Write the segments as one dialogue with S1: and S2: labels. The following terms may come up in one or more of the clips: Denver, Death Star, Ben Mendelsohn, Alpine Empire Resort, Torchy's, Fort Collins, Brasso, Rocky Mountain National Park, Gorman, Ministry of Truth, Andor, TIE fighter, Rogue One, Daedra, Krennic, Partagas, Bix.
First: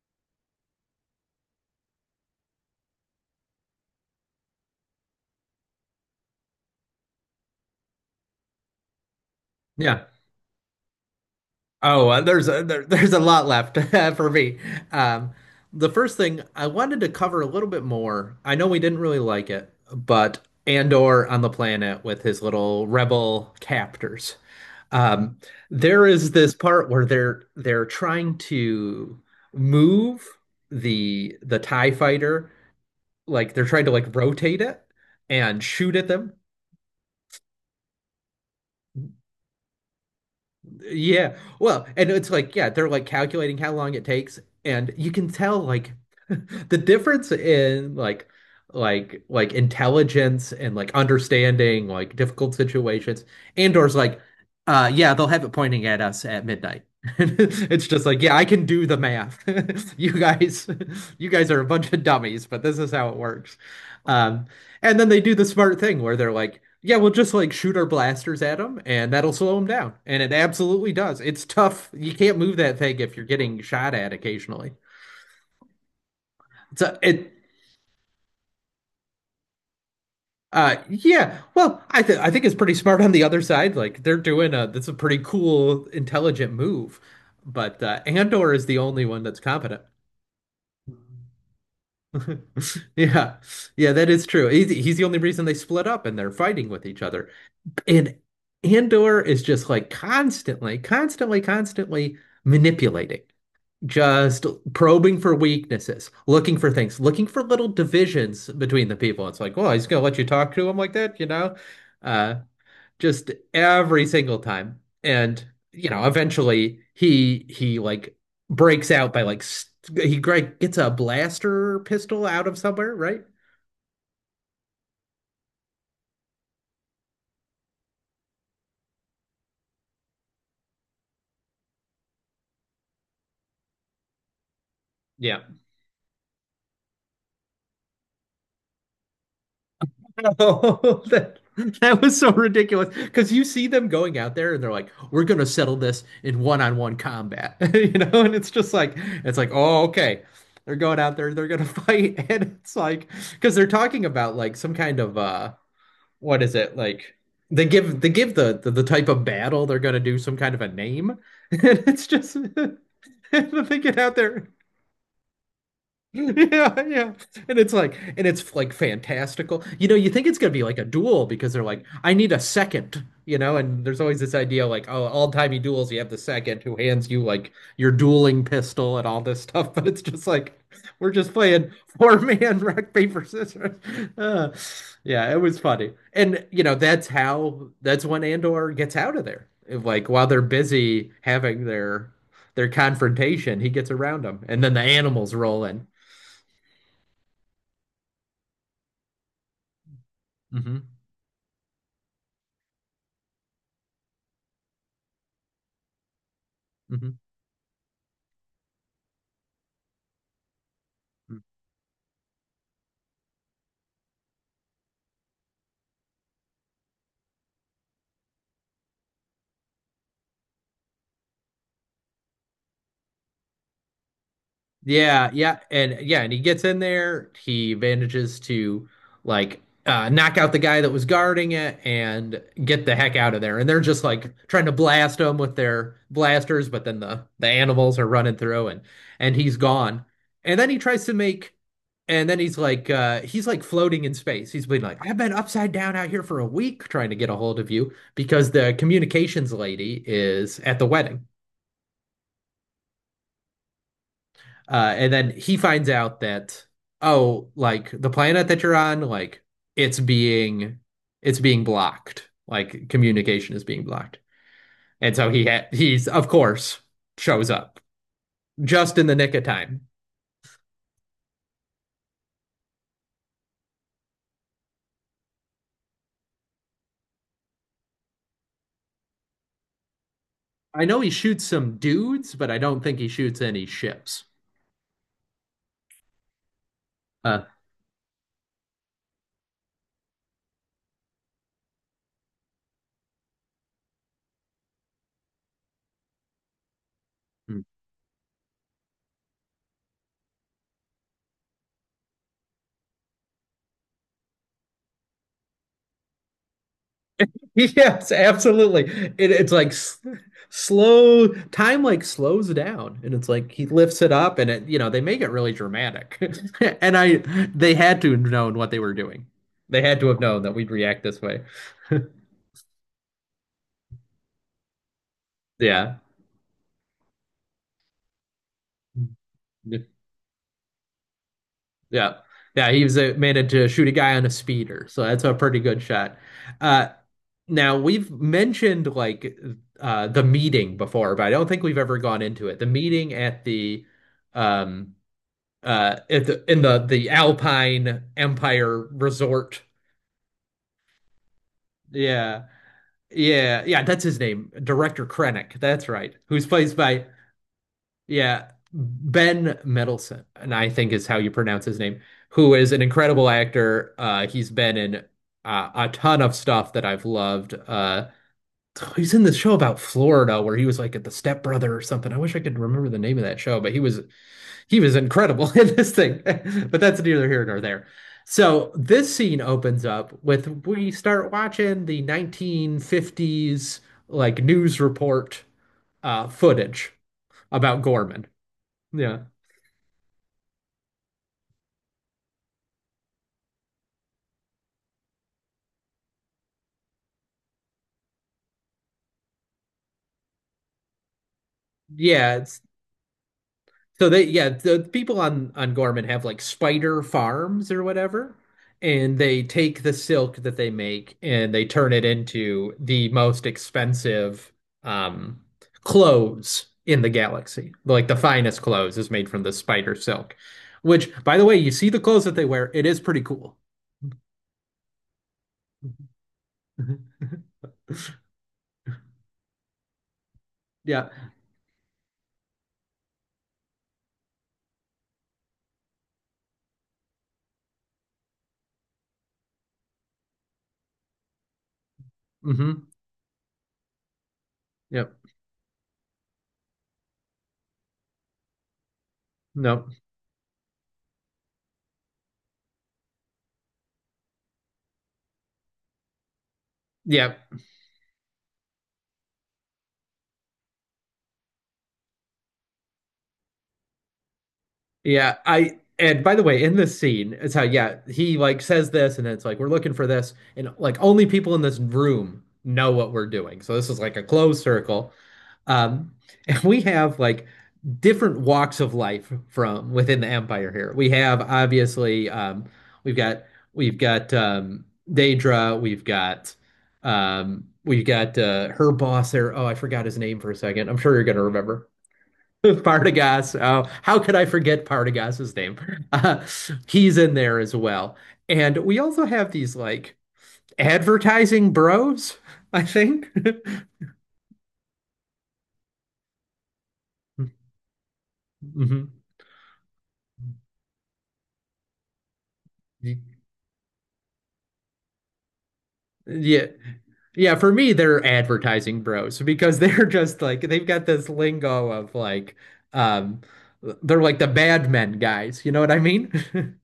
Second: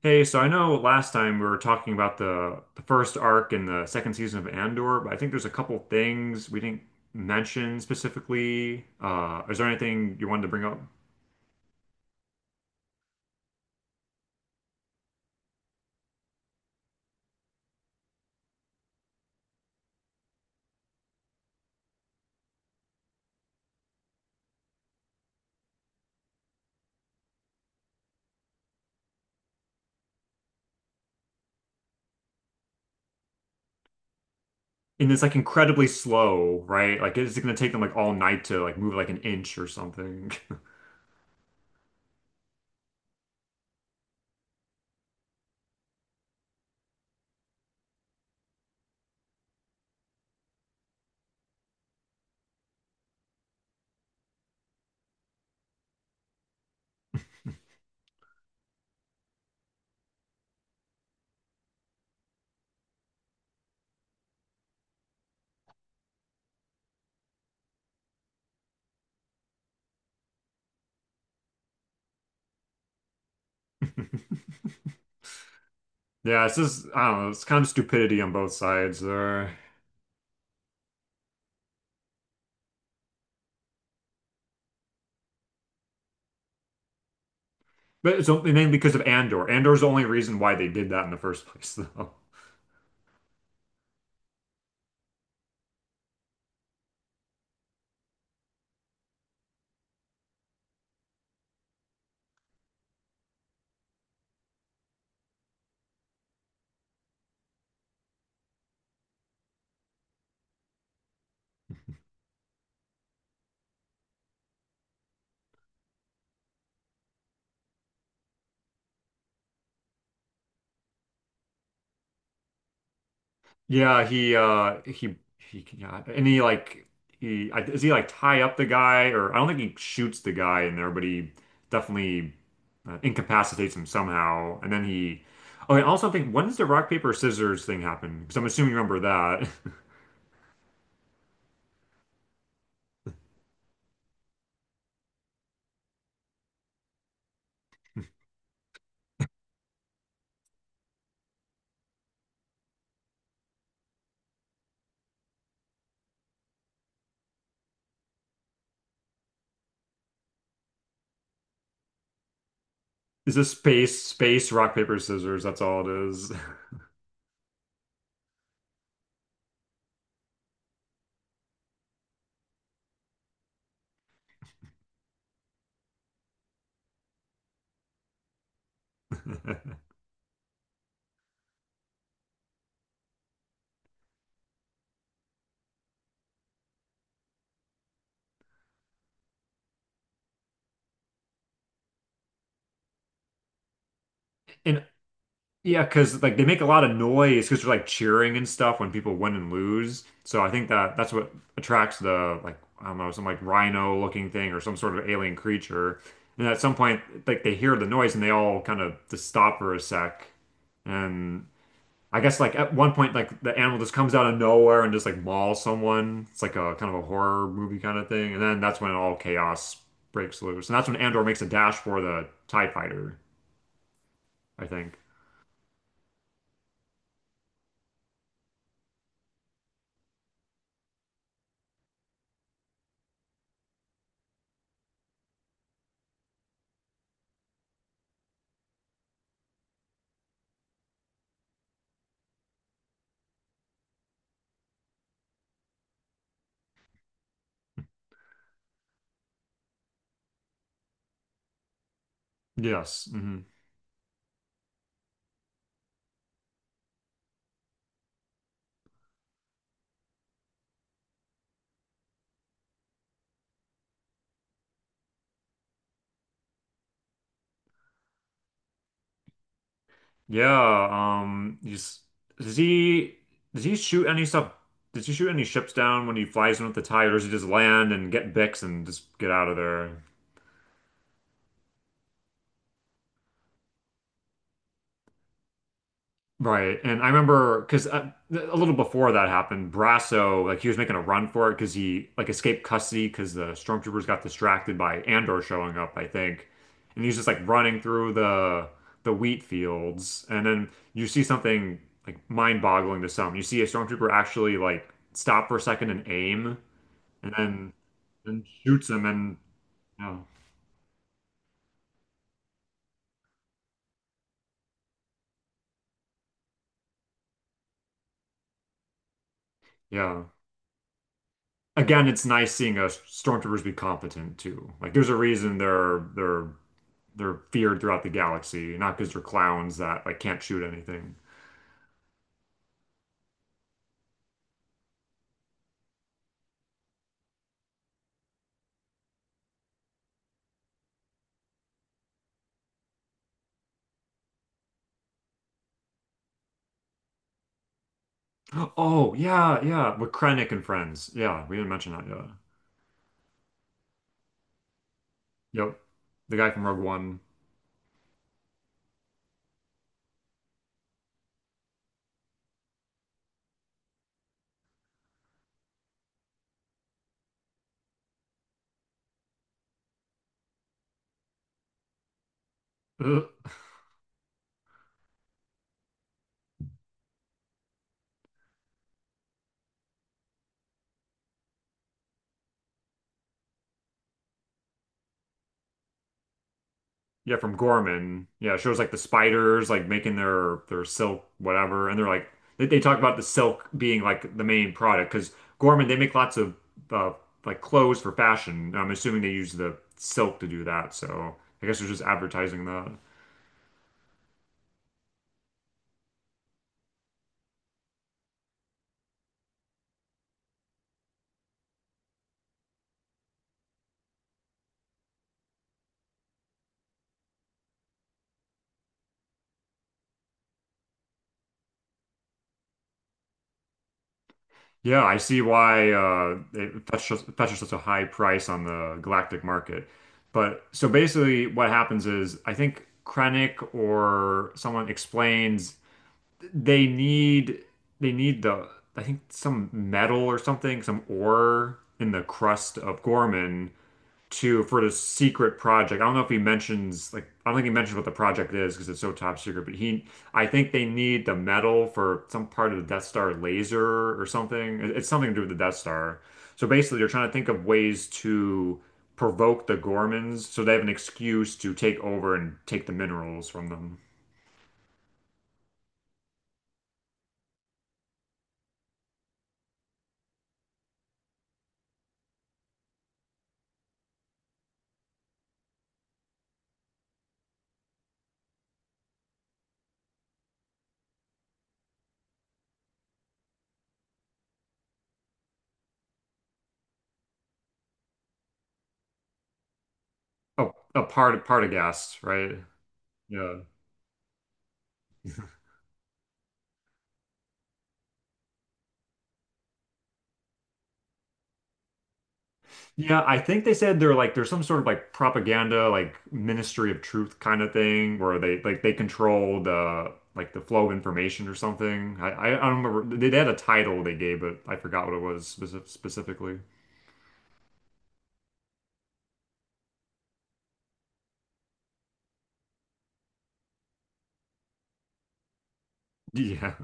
S1: Hey, so I know last time we were talking about the first arc in the second season of Andor, but I think there's a couple things we didn't mention specifically. Is there
S2: Yeah.
S1: anything you wanted to bring up?
S2: Oh, there's a there, there's a lot left for me. Um, the first thing I wanted to cover a little bit more. I know we didn't really like it, but Andor on the planet with his little rebel captors. Um, there is this part where they're trying to move the TIE fighter, like they're trying to like rotate it
S1: And it's like
S2: and
S1: incredibly
S2: shoot at them.
S1: slow, right? Like it's gonna take them like all night to like move like an inch or something.
S2: Yeah. Well, and it's like, yeah, they're like calculating how long it takes, and you can tell like the difference in like like intelligence and like understanding like difficult situations. Andor's like, yeah, they'll have it pointing at us at midnight. It's just like, yeah, I can do the math. You guys you guys are a bunch of dummies, but this is how it works. Um and then they do the smart thing where they're like, yeah, we'll just like shoot our blasters at them and that'll slow them down. And it absolutely does. It's tough. You can't move that thing if you're getting shot at occasionally.
S1: Yeah, it's just
S2: So
S1: I don't know,
S2: it
S1: it's kind of stupidity on both sides there.
S2: yeah, well, I think it's pretty smart on the other side. Like they're doing a that's a pretty cool intelligent move. But
S1: But it's only
S2: Andor is
S1: mainly
S2: the
S1: because of
S2: only one that's
S1: Andor. Andor's
S2: competent.
S1: the only reason why they did that in the first place, though.
S2: Yeah. Yeah, that is true. He's the only reason they split up and they're fighting with each other. And Andor is just like constantly manipulating, just probing for weaknesses, looking for things, looking for little divisions between the people. It's like, well, he's gonna let you talk to him like that, you know? Uh, just every single time. And, you know, eventually he like breaks out by like st he like gets a blaster pistol out of somewhere, right?
S1: Yeah, he yeah, and he like is he like tie up the guy? Or I don't think he shoots the guy in there, but he definitely incapacitates him somehow. And then he
S2: Yeah.
S1: oh, I also think, when does the rock paper scissors thing happen? Because I'm assuming you remember that.
S2: Oh, that was so ridiculous. Because you see them going out there and they're like, we're going to settle this in one-on-one combat. You know, and it's just like, it's like, oh, okay. They're going out there, they're going to fight. And it's like, because they're talking about like some kind of, what is it? Like, they give the type of battle they're going to do some kind of a name. And it's just,
S1: Is this
S2: they get
S1: space
S2: out there.
S1: space rock paper scissors? That's all it is.
S2: Yeah, yeah. And it's like fantastical. You know, you think it's gonna be like a duel because they're like, I need a second, you know, and there's always this idea like, oh, all timey duels, you have the second who hands you like your dueling pistol and all this stuff, but it's just like we're just playing four man rock, paper, scissors. Uh, yeah, it was funny. And you know, that's when Andor gets out of there. Like while they're busy having their confrontation, he gets around them, and then the
S1: And
S2: animals roll
S1: yeah,
S2: in.
S1: because like they make a lot of noise because they're like cheering and stuff when people win and lose. So I think
S2: hmm
S1: that that's what attracts the, like, I don't know, some like rhino looking thing or some sort of alien creature. And at some point,
S2: hmm
S1: like they hear the noise and they all kind of just stop for a sec. And I guess like at one point, like the animal just comes out of nowhere and just like mauls someone. It's like a kind of a horror movie kind of thing. And then that's when all chaos breaks loose. And that's when Andor makes a dash for the TIE fighter, I think.
S2: Yeah, yeah, and he gets in there. He manages to like knock out the guy that was guarding it and get the heck out of there. And they're just like trying to blast him with their blasters, but then the animals are running through, and he's gone. And then he tries to make, and then he's like floating in space. He's been like, I've been upside down out here for a week trying to get a hold of you because the communications lady is at the wedding.
S1: Yes. Mhm.
S2: And then he finds out that, oh, like the planet that you're on, like it's being it's being blocked. Like communication is being blocked. And so he's of course shows up just in the nick of time.
S1: Yeah, he's does he does he shoot any stuff? Does he shoot any ships down when he flies in with the tide, or does he just land and get Bix and just get out of there?
S2: I know he shoots some dudes, but I don't think he shoots any ships.
S1: Right. And I
S2: Uh,
S1: remember because a little before that happened, Brasso, like he was making a run for it because he like escaped custody because the stormtroopers got distracted by Andor showing up, I think. And he's just like running through the wheat fields. And then you see something like mind-boggling to some. You see a stormtrooper actually like stop for a second and aim and then
S2: Yes,
S1: and
S2: absolutely.
S1: shoots him and
S2: It's like
S1: yeah.
S2: slow time like slows down and it's like he lifts it up and it, you know, they make it really dramatic. And I they had to have known what they were doing. They had to have
S1: Yeah,
S2: known that we'd react this way.
S1: again, it's nice seeing us stormtroopers be competent too. Like there's a reason
S2: Yeah.
S1: they're they are feared throughout the galaxy, not because they're clowns that like can't shoot anything.
S2: Yeah. Yeah, he was managed to shoot a guy on a speeder. So that's a pretty good shot. Uh now we've mentioned like the meeting before, but I don't think we've ever gone into it. The meeting at the um at the Alpine Empire
S1: Oh yeah,
S2: Resort.
S1: yeah, with Krennic and friends. Yeah, we didn't mention that yet.
S2: Yeah. Yeah, yeah, that's his name, Director Krennic.
S1: Yep,
S2: That's right.
S1: the
S2: Who's
S1: guy from
S2: plays
S1: Rogue
S2: by
S1: One.
S2: yeah, Ben Mendelsohn, and I think is how you pronounce his name, who is an incredible actor. He's been in a ton of stuff that I've loved. He's in this show about Florida where he was like at the Step Brother or something. I wish I could remember the name of that
S1: Ugh.
S2: show, but he was incredible in this thing, but that's neither here nor there. So this scene opens up with we start watching the 1950s like news report footage
S1: Yeah, from
S2: about Gorman.
S1: Gorman. Yeah, it shows like the
S2: Yeah,
S1: spiders like making their silk whatever, and they're like they talk about the silk being like the main product because Gorman they make lots of uh, like clothes for fashion. I'm assuming they use the silk to do that. So I guess they're just
S2: yeah, it's
S1: advertising that.
S2: so yeah, the people on Gorman have like spider farms or whatever, and they take the silk that they make and they turn it into the most expensive um clothes in the galaxy. Like the finest clothes is made from the spider silk, which, by the way, you see the clothes that they wear. It is pretty cool.
S1: Yeah, I see why it
S2: Mhm.
S1: fetches, fetches such a high price on the galactic market. But so
S2: Yeah.
S1: basically, what happens is I think Krennic or someone explains. they need they need the I think some metal or something, some ore in the crust
S2: Hmm.
S1: of Gorman to for this
S2: Yep.
S1: secret project. I don't know if he mentions like I don't think he mentions what the project is because it's so top secret, but
S2: No.
S1: he I think they need the metal for some part of the Death Star laser or something. It's something to do with the Death Star. So basically they're trying to
S2: Yeah.
S1: think of ways to provoke the Gormans so they have an excuse to take over and take the minerals from them.
S2: Yeah, I, and by the way, in this scene, it's how yeah, he like says this and then it's like we're looking for this and like only people in this room know what we're doing. So this is like a closed circle. Um and we have like different walks of life from within the empire here. We have obviously we've got we've got Daedra, we've got her boss there. Oh, I forgot his name for a
S1: Oh,
S2: second. I'm
S1: a
S2: sure you're gonna
S1: part part of
S2: remember.
S1: gas, right?
S2: Partagas.
S1: Yeah.
S2: Oh, how could I forget Partagas's name? Uh, he's in there as well. And we also have these like advertising bros, I
S1: Yeah,
S2: think.
S1: I think they said they're like there's some sort of like propaganda, like Ministry of Truth kind of thing where they like they
S2: Mhm.
S1: control the like the flow of information or something. I don't remember they had a title they gave but I forgot what it was speci specifically.
S2: Yeah. Yeah, for me, they're advertising bros because they're just like they've got this lingo of like um they're like the bad men guys, you know what I mean?
S1: Yeah.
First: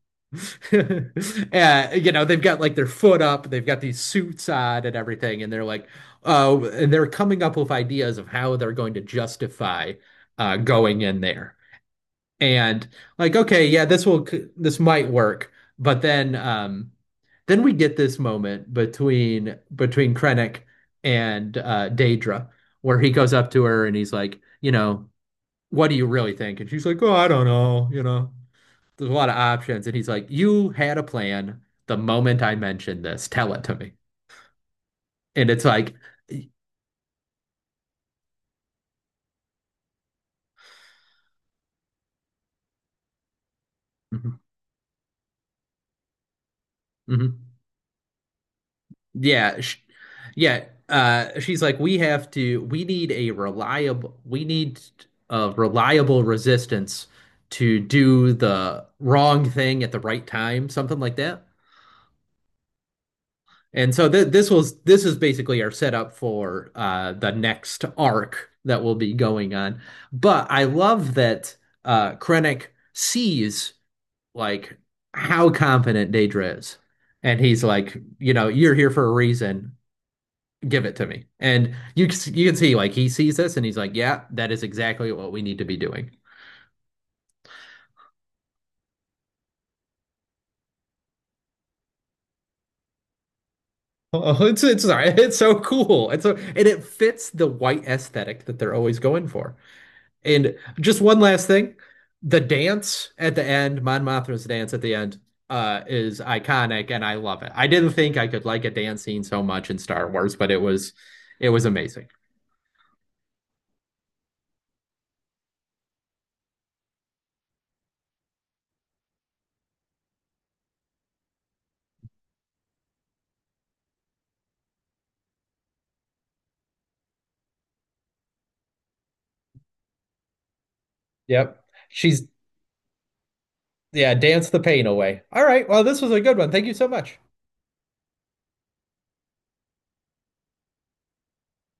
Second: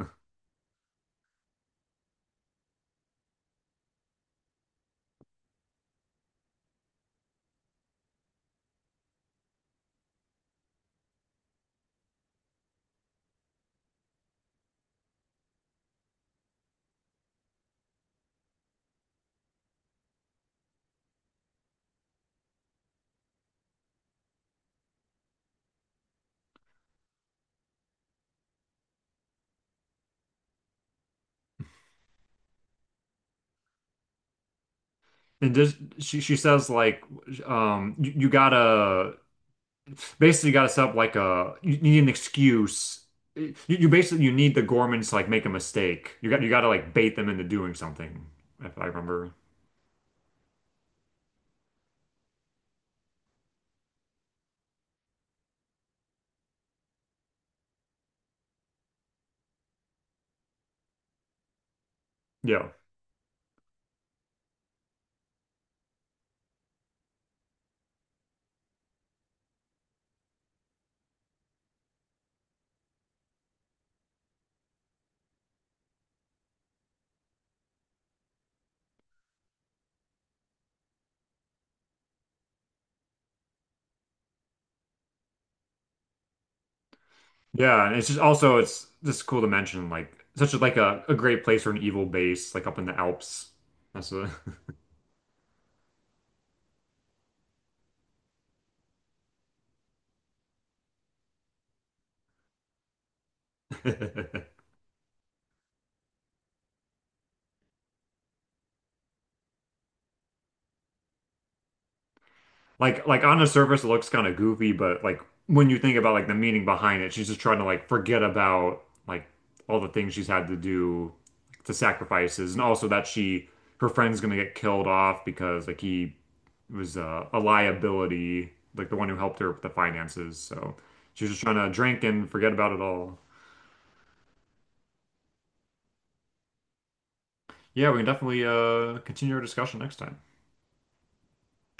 S2: You know, they've got like their foot up, they've got these suits on and everything, and they're like, oh, and they're coming up with ideas of how they're going to justify going in there and like okay, yeah, this might work, but then we get this moment between Krennic and Daedra, where he goes up to her and he's like, you know, what do you really think? And she's like, oh, I don't know, you know, there's a lot of options. And he's like, you had a plan the moment I mentioned this, tell it to me. And
S1: And
S2: it's
S1: just
S2: like
S1: she says like you, you gotta basically gotta set up like a you you need an excuse. You basically you
S2: mhm,
S1: need the Gormans to like make a mistake. You got you gotta like bait them into
S2: mhm.
S1: doing something, if I remember.
S2: Yeah, sh yeah. She's like, we have to. We need a reliable resistance to do the wrong thing at the right time, something like that.
S1: Yeah.
S2: And so th this was this is basically our setup for the next arc that will be going on. But I love that Krennic sees like how competent Daedra is, and he's like, you know, you're here for a reason. Give it to me. And you can see like he sees this and he's like, yeah, that is exactly what we need to be doing.
S1: Yeah, and it's just also it's just cool to mention like such a, like a great place for an evil base, like up in the Alps. That's a
S2: Oh, it's it's so cool. It's so, and it fits the white aesthetic that they're always going for. And just one last thing, the dance at the end, Mon Mothma's dance at the end, is iconic, and I love it. I didn't think I could like a dance scene so much in Star Wars, but it was amazing.
S1: like on the surface it looks kind of goofy, but like when you think about like the meaning behind it, she's just trying to like forget about like all the things she's had to do, like, the sacrifices, and also that she her friend's gonna get killed off because like he was a liability, like the one who helped her with the finances. So she's just trying
S2: Yep.
S1: to drink
S2: She's
S1: and forget about it all.
S2: yeah, dance the pain away. All right. Well, this was a good one. Thank you so much.
S1: Yeah, we can definitely continue our discussion next time.